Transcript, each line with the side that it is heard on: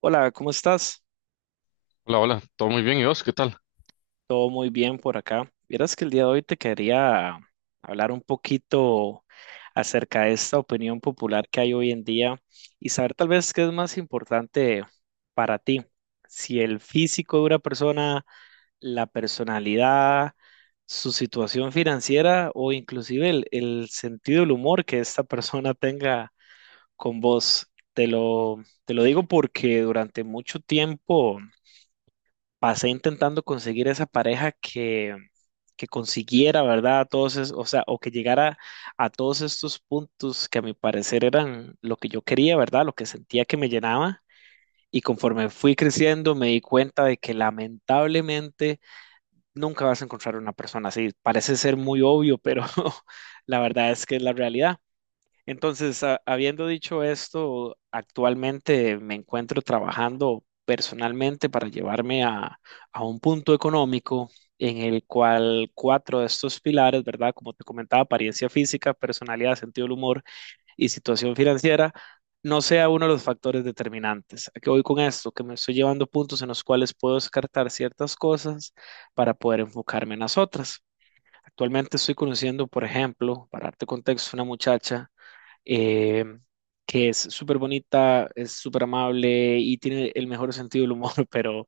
right: Hola, ¿cómo estás?
left: Hola, hola, todo muy bien, ¿y vos qué tal?
right: Todo muy bien por acá. Vieras que el día de hoy te quería hablar un poquito acerca de esta opinión popular que hay hoy en día y saber tal vez qué es más importante para ti, si el físico de una persona, la personalidad, su situación financiera o inclusive el sentido del humor que esta persona tenga con vos. Te lo digo porque durante mucho tiempo pasé intentando conseguir esa pareja que consiguiera, ¿verdad? O sea, o que llegara a todos estos puntos que a mi parecer eran lo que yo quería, ¿verdad? Lo que sentía que me llenaba. Y conforme fui creciendo, me di cuenta de que lamentablemente nunca vas a encontrar una persona así. Parece ser muy obvio, pero la verdad es que es la realidad. Entonces, habiendo dicho esto, actualmente me encuentro trabajando personalmente para llevarme a un punto económico en el cual cuatro de estos pilares, ¿verdad? Como te comentaba, apariencia física, personalidad, sentido del humor y situación financiera, no sea uno de los factores determinantes. ¿A qué voy con esto? Que me estoy llevando puntos en los cuales puedo descartar ciertas cosas para poder enfocarme en las otras. Actualmente estoy conociendo, por ejemplo, para darte contexto, una muchacha eh, que es súper bonita, es súper amable y tiene el mejor sentido del humor, pero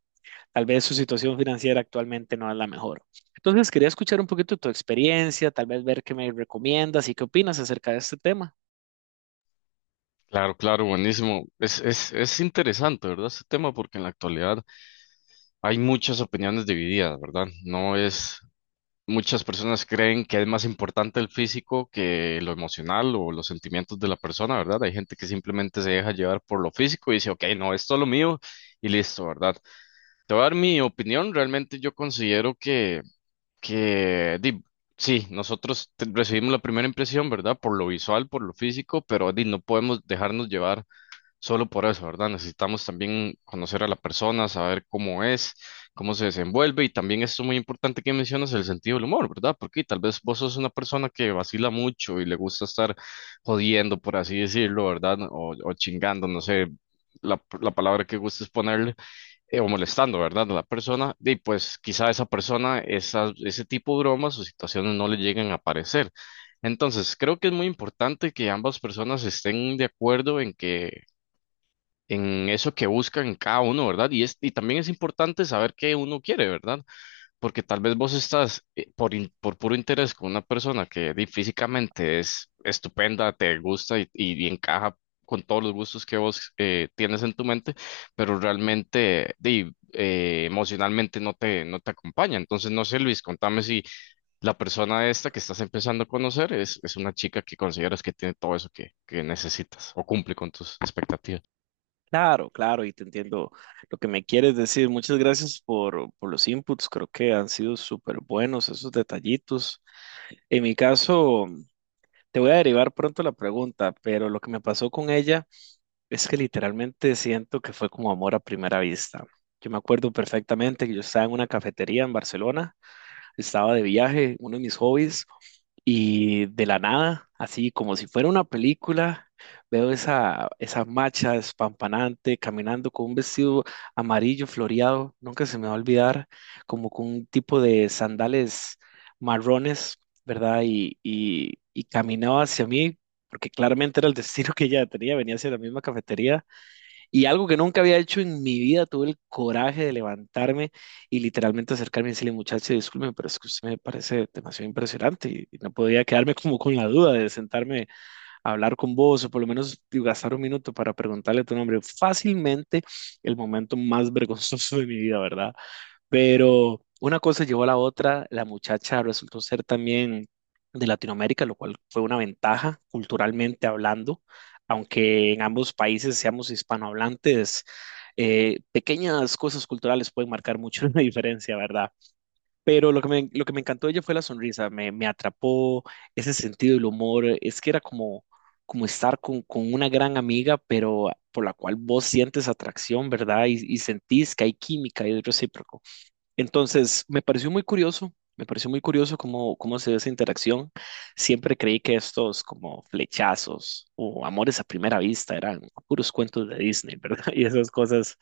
right: tal vez su situación financiera actualmente no es la mejor. Entonces, quería escuchar un poquito tu experiencia, tal vez ver qué me recomiendas y qué opinas acerca de este tema.
left: Claro, claro, buenísimo. Es interesante, ¿verdad? Este tema porque en la actualidad hay muchas opiniones divididas, ¿verdad? No es, muchas personas creen que es más importante el físico que lo emocional o los sentimientos de la persona, ¿verdad? Hay gente que simplemente se deja llevar por lo físico y dice, ok, no, esto es lo mío y listo, ¿verdad? Te voy a dar mi opinión, realmente yo considero que que di, sí, recibimos la primera impresión, ¿verdad? Por lo visual, por lo físico, pero di, no podemos dejarnos llevar solo por eso, ¿verdad? Necesitamos también conocer a la persona, saber cómo es, cómo se desenvuelve y también esto muy importante que mencionas, el sentido del humor, ¿verdad? Porque tal vez vos sos una persona que vacila mucho y le gusta estar jodiendo, por así decirlo, ¿verdad? O chingando, no sé. La palabra que gustes ponerle, o molestando, ¿verdad? A la persona, y pues quizá esa persona, ese tipo de bromas o situaciones no le lleguen a aparecer. Entonces, creo que es muy importante que ambas personas estén de acuerdo en que en eso que buscan cada uno, ¿verdad? Y también es importante saber qué uno quiere, ¿verdad? Porque tal vez vos estás por puro interés con una persona que di, físicamente es estupenda, te gusta y encaja con todos los gustos que vos tienes en tu mente, pero realmente di, emocionalmente no te acompaña. Entonces, no sé, Luis, contame si la persona esta que estás empezando a conocer es una chica que consideras que tiene todo eso que necesitas o cumple con tus expectativas.
right: Claro, claro, y te entiendo lo que me quieres decir. Muchas gracias por los inputs, creo que han sido súper buenos esos detallitos. En mi caso, te voy a derivar pronto la pregunta, pero lo que me pasó con ella es que literalmente siento que fue como amor a primera vista. Yo me acuerdo perfectamente que yo estaba en una cafetería en Barcelona, estaba de viaje, uno de mis hobbies, y de la nada, así como si fuera una película, veo esa macha despampanante caminando con un vestido amarillo floreado, nunca se me va a olvidar, como con un tipo de sandales marrones, ¿verdad? Y, y caminaba hacia mí, porque claramente era el destino que ella tenía, venía hacia la misma cafetería. Y algo que nunca había hecho en mi vida, tuve el coraje de levantarme y literalmente acercarme y decirle, muchacho, disculpe, pero es que usted me parece demasiado impresionante y no podía quedarme como con la duda de sentarme a hablar con vos o por lo menos digo, gastar 1 minuto para preguntarle tu nombre. Fácilmente el momento más vergonzoso de mi vida, ¿verdad? Pero una cosa llevó a la otra, la muchacha resultó ser también de Latinoamérica, lo cual fue una ventaja culturalmente hablando, aunque en ambos países seamos hispanohablantes, pequeñas cosas culturales pueden marcar mucho la diferencia, ¿verdad? Pero lo que me encantó de ella fue la sonrisa, me atrapó ese sentido del humor, es que era como, como estar con una gran amiga, pero por la cual vos sientes atracción, ¿verdad? Y sentís que hay química y es recíproco. Entonces, me pareció muy curioso cómo, cómo se ve esa interacción. Siempre creí que estos como flechazos o amores a primera vista eran puros cuentos de Disney, ¿verdad? Y esas cosas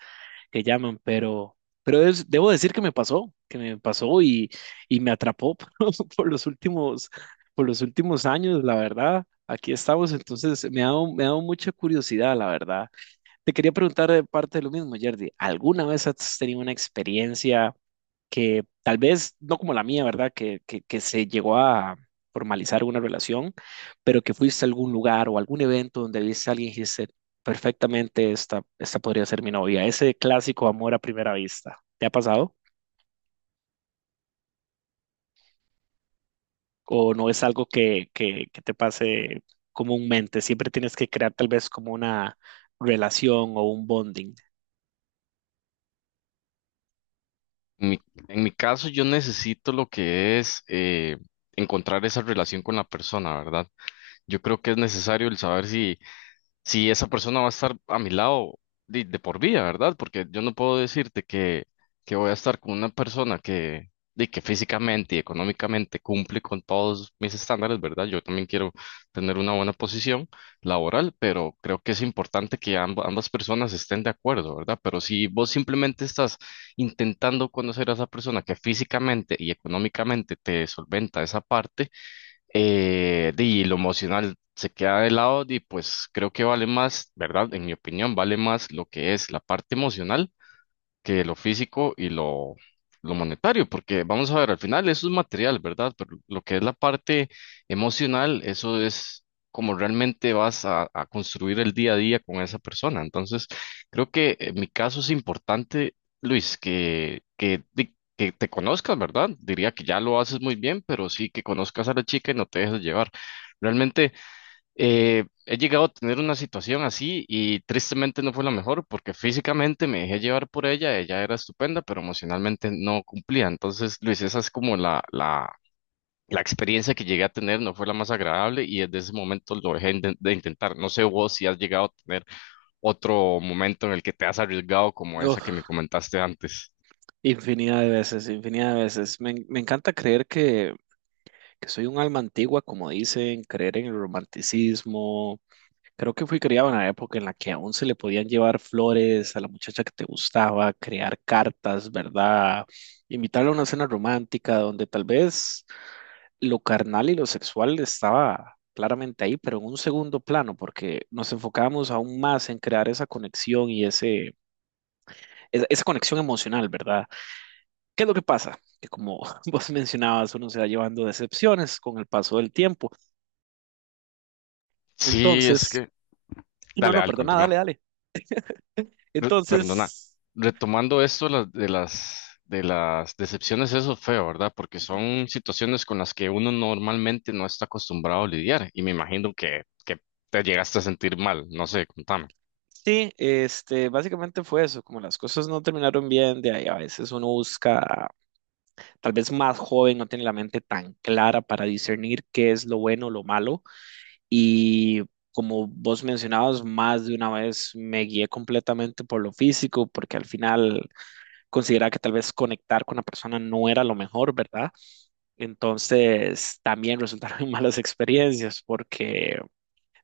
right: que llaman, pero, debo decir que me pasó y me atrapó por los últimos, por los últimos años, la verdad. Aquí estamos, entonces me ha dado mucha curiosidad, la verdad. Te quería preguntar de parte de lo mismo, Jerdy, ¿alguna vez has tenido una experiencia? Que tal vez no como la mía, ¿verdad? Que se llegó a formalizar una relación, pero que fuiste a algún lugar o algún evento donde viste a alguien y dijiste, perfectamente, esta podría ser mi novia. Ese clásico amor a primera vista, ¿te ha pasado? ¿O no es algo que te pase comúnmente? Siempre tienes que crear tal vez como una relación o un bonding.
left: En mi, en mi caso, yo necesito lo que es encontrar esa relación con la persona, ¿verdad? Yo creo que es necesario el saber si esa persona va a estar a mi lado de por vida, ¿verdad? Porque yo no puedo decirte que voy a estar con una persona que, de que físicamente y económicamente cumple con todos mis estándares, ¿verdad? Yo también quiero tener una buena posición laboral, pero creo que es importante que ambas personas estén de acuerdo, ¿verdad? Pero si vos simplemente estás intentando conocer a esa persona que físicamente y económicamente te solventa esa parte, y lo emocional se queda de lado y pues creo que vale más, ¿verdad? En mi opinión, vale más lo que es la parte emocional que lo físico y lo monetario, porque vamos a ver, al final eso es material, ¿verdad? Pero lo que es la parte emocional, eso es como realmente vas a construir el día a día con esa persona. Entonces, creo que en mi caso es importante, Luis, que te conozcas, ¿verdad? Diría que ya lo haces muy bien, pero sí que conozcas a la chica y no te dejes llevar. Realmente... he llegado a tener una situación así y tristemente no fue la mejor porque físicamente me dejé llevar por ella, ella era estupenda, pero emocionalmente no cumplía. Entonces, Luis, esa es como la experiencia que llegué a tener, no fue la más agradable y desde ese momento lo dejé de intentar. No sé vos si has llegado a tener otro momento en el que te has arriesgado como esa que
right: Uf,
left: me comentaste antes.
right: infinidad de veces, infinidad de veces. Me encanta creer que soy un alma antigua, como dicen, creer en el romanticismo. Creo que fui criado en una época en la que aún se le podían llevar flores a la muchacha que te gustaba, crear cartas, ¿verdad? Invitarla a una cena romántica donde tal vez lo carnal y lo sexual estaba claramente ahí, pero en un segundo plano, porque nos enfocábamos aún más en crear esa conexión y esa conexión emocional, ¿verdad? ¿Qué es lo que pasa? Que como vos mencionabas, uno se va llevando decepciones con el paso del tiempo.
left: Sí, es
right: Entonces,
left: que...
right: no,
left: Dale,
right: no,
left: dale,
right: perdona,
left: continúa.
right: dale, dale.
left: Perdona,
right: Entonces,
left: retomando esto de de las decepciones, eso es feo, ¿verdad? Porque
right: ujú,
left: son situaciones con las que uno normalmente no está acostumbrado a lidiar y me imagino que te llegaste a sentir mal, no sé, contame.
right: sí, este, básicamente fue eso, como las cosas no terminaron bien, de ahí a veces uno busca, tal vez más joven, no tiene la mente tan clara para discernir qué es lo bueno, lo malo, y como vos mencionabas, más de una vez me guié completamente por lo físico, porque al final consideraba que tal vez conectar con la persona no era lo mejor, ¿verdad? Entonces, también resultaron malas experiencias, porque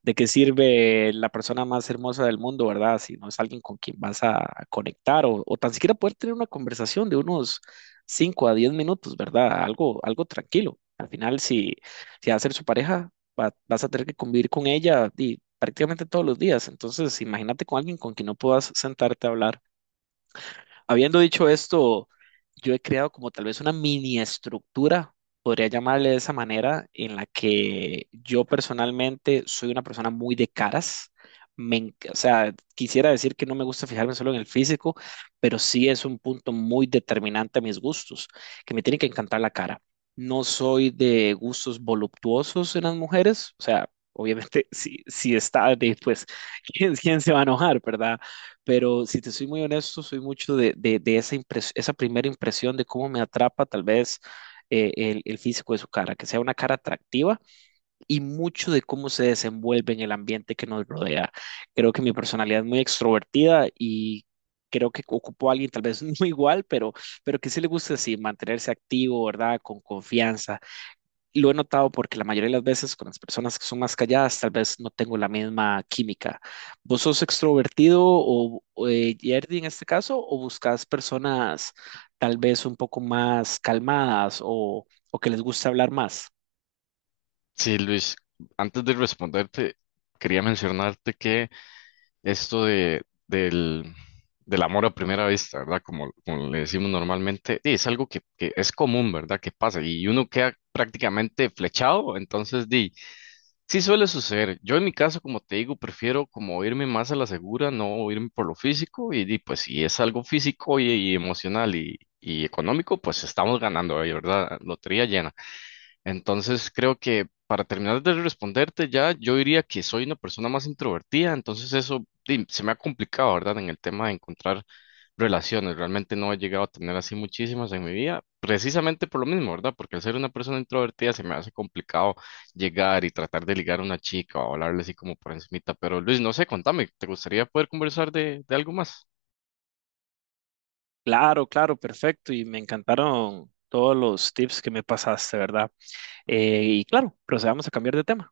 right: ¿de qué sirve la persona más hermosa del mundo, verdad? Si no es alguien con quien vas a conectar o tan siquiera poder tener una conversación de unos 5 a 10 minutos, ¿verdad? Algo, algo tranquilo. Al final, si va a ser su pareja, vas a tener que convivir con ella y prácticamente todos los días. Entonces, imagínate con alguien con quien no puedas sentarte a hablar. Habiendo dicho esto, yo he creado como tal vez una mini estructura, podría llamarle de esa manera, en la que yo personalmente soy una persona muy de caras. O sea, quisiera decir que no me gusta fijarme solo en el físico, pero sí es un punto muy determinante a mis gustos, que me tiene que encantar la cara. No soy de gustos voluptuosos en las mujeres, o sea, obviamente si está, de, pues, ¿quién, quién se va a enojar, verdad? Pero si te soy muy honesto, soy mucho de esa, esa primera impresión de cómo me atrapa tal vez el físico de su cara, que sea una cara atractiva y mucho de cómo se desenvuelve en el ambiente que nos rodea. Creo que mi personalidad es muy extrovertida y creo que ocupo a alguien tal vez no igual, pero que sí le gusta así, mantenerse activo, ¿verdad? Con confianza lo he notado porque la mayoría de las veces con las personas que son más calladas, tal vez no tengo la misma química. ¿Vos sos extrovertido Yerdy en este caso, o buscas personas tal vez un poco más calmadas o que les gusta hablar más?
left: Sí, Luis, antes de responderte, quería mencionarte que esto del amor a primera vista, ¿verdad? Como, como le decimos normalmente, sí, es algo que es común, ¿verdad? Que pasa y uno queda prácticamente flechado, entonces, di. Sí suele suceder. Yo en mi caso, como te digo, prefiero como irme más a la segura, no irme por lo físico y, di, pues si es algo físico y emocional y económico, pues estamos ganando, ahí, ¿verdad? Lotería llena. Entonces creo que para terminar de responderte ya, yo diría que soy una persona más introvertida, entonces eso di, se me ha complicado, ¿verdad? En el tema de encontrar relaciones, realmente no he llegado a tener así muchísimas en mi vida, precisamente por lo mismo, ¿verdad? Porque al ser una persona introvertida se me hace complicado llegar y tratar de ligar a una chica o hablarle así como por encimita, pero Luis, no sé, contame, ¿te gustaría poder conversar de algo más?
right: Claro, claro, perfecto. Y me encantaron todos los tips que me pasaste, ¿verdad? Y claro, procedamos a cambiar de tema.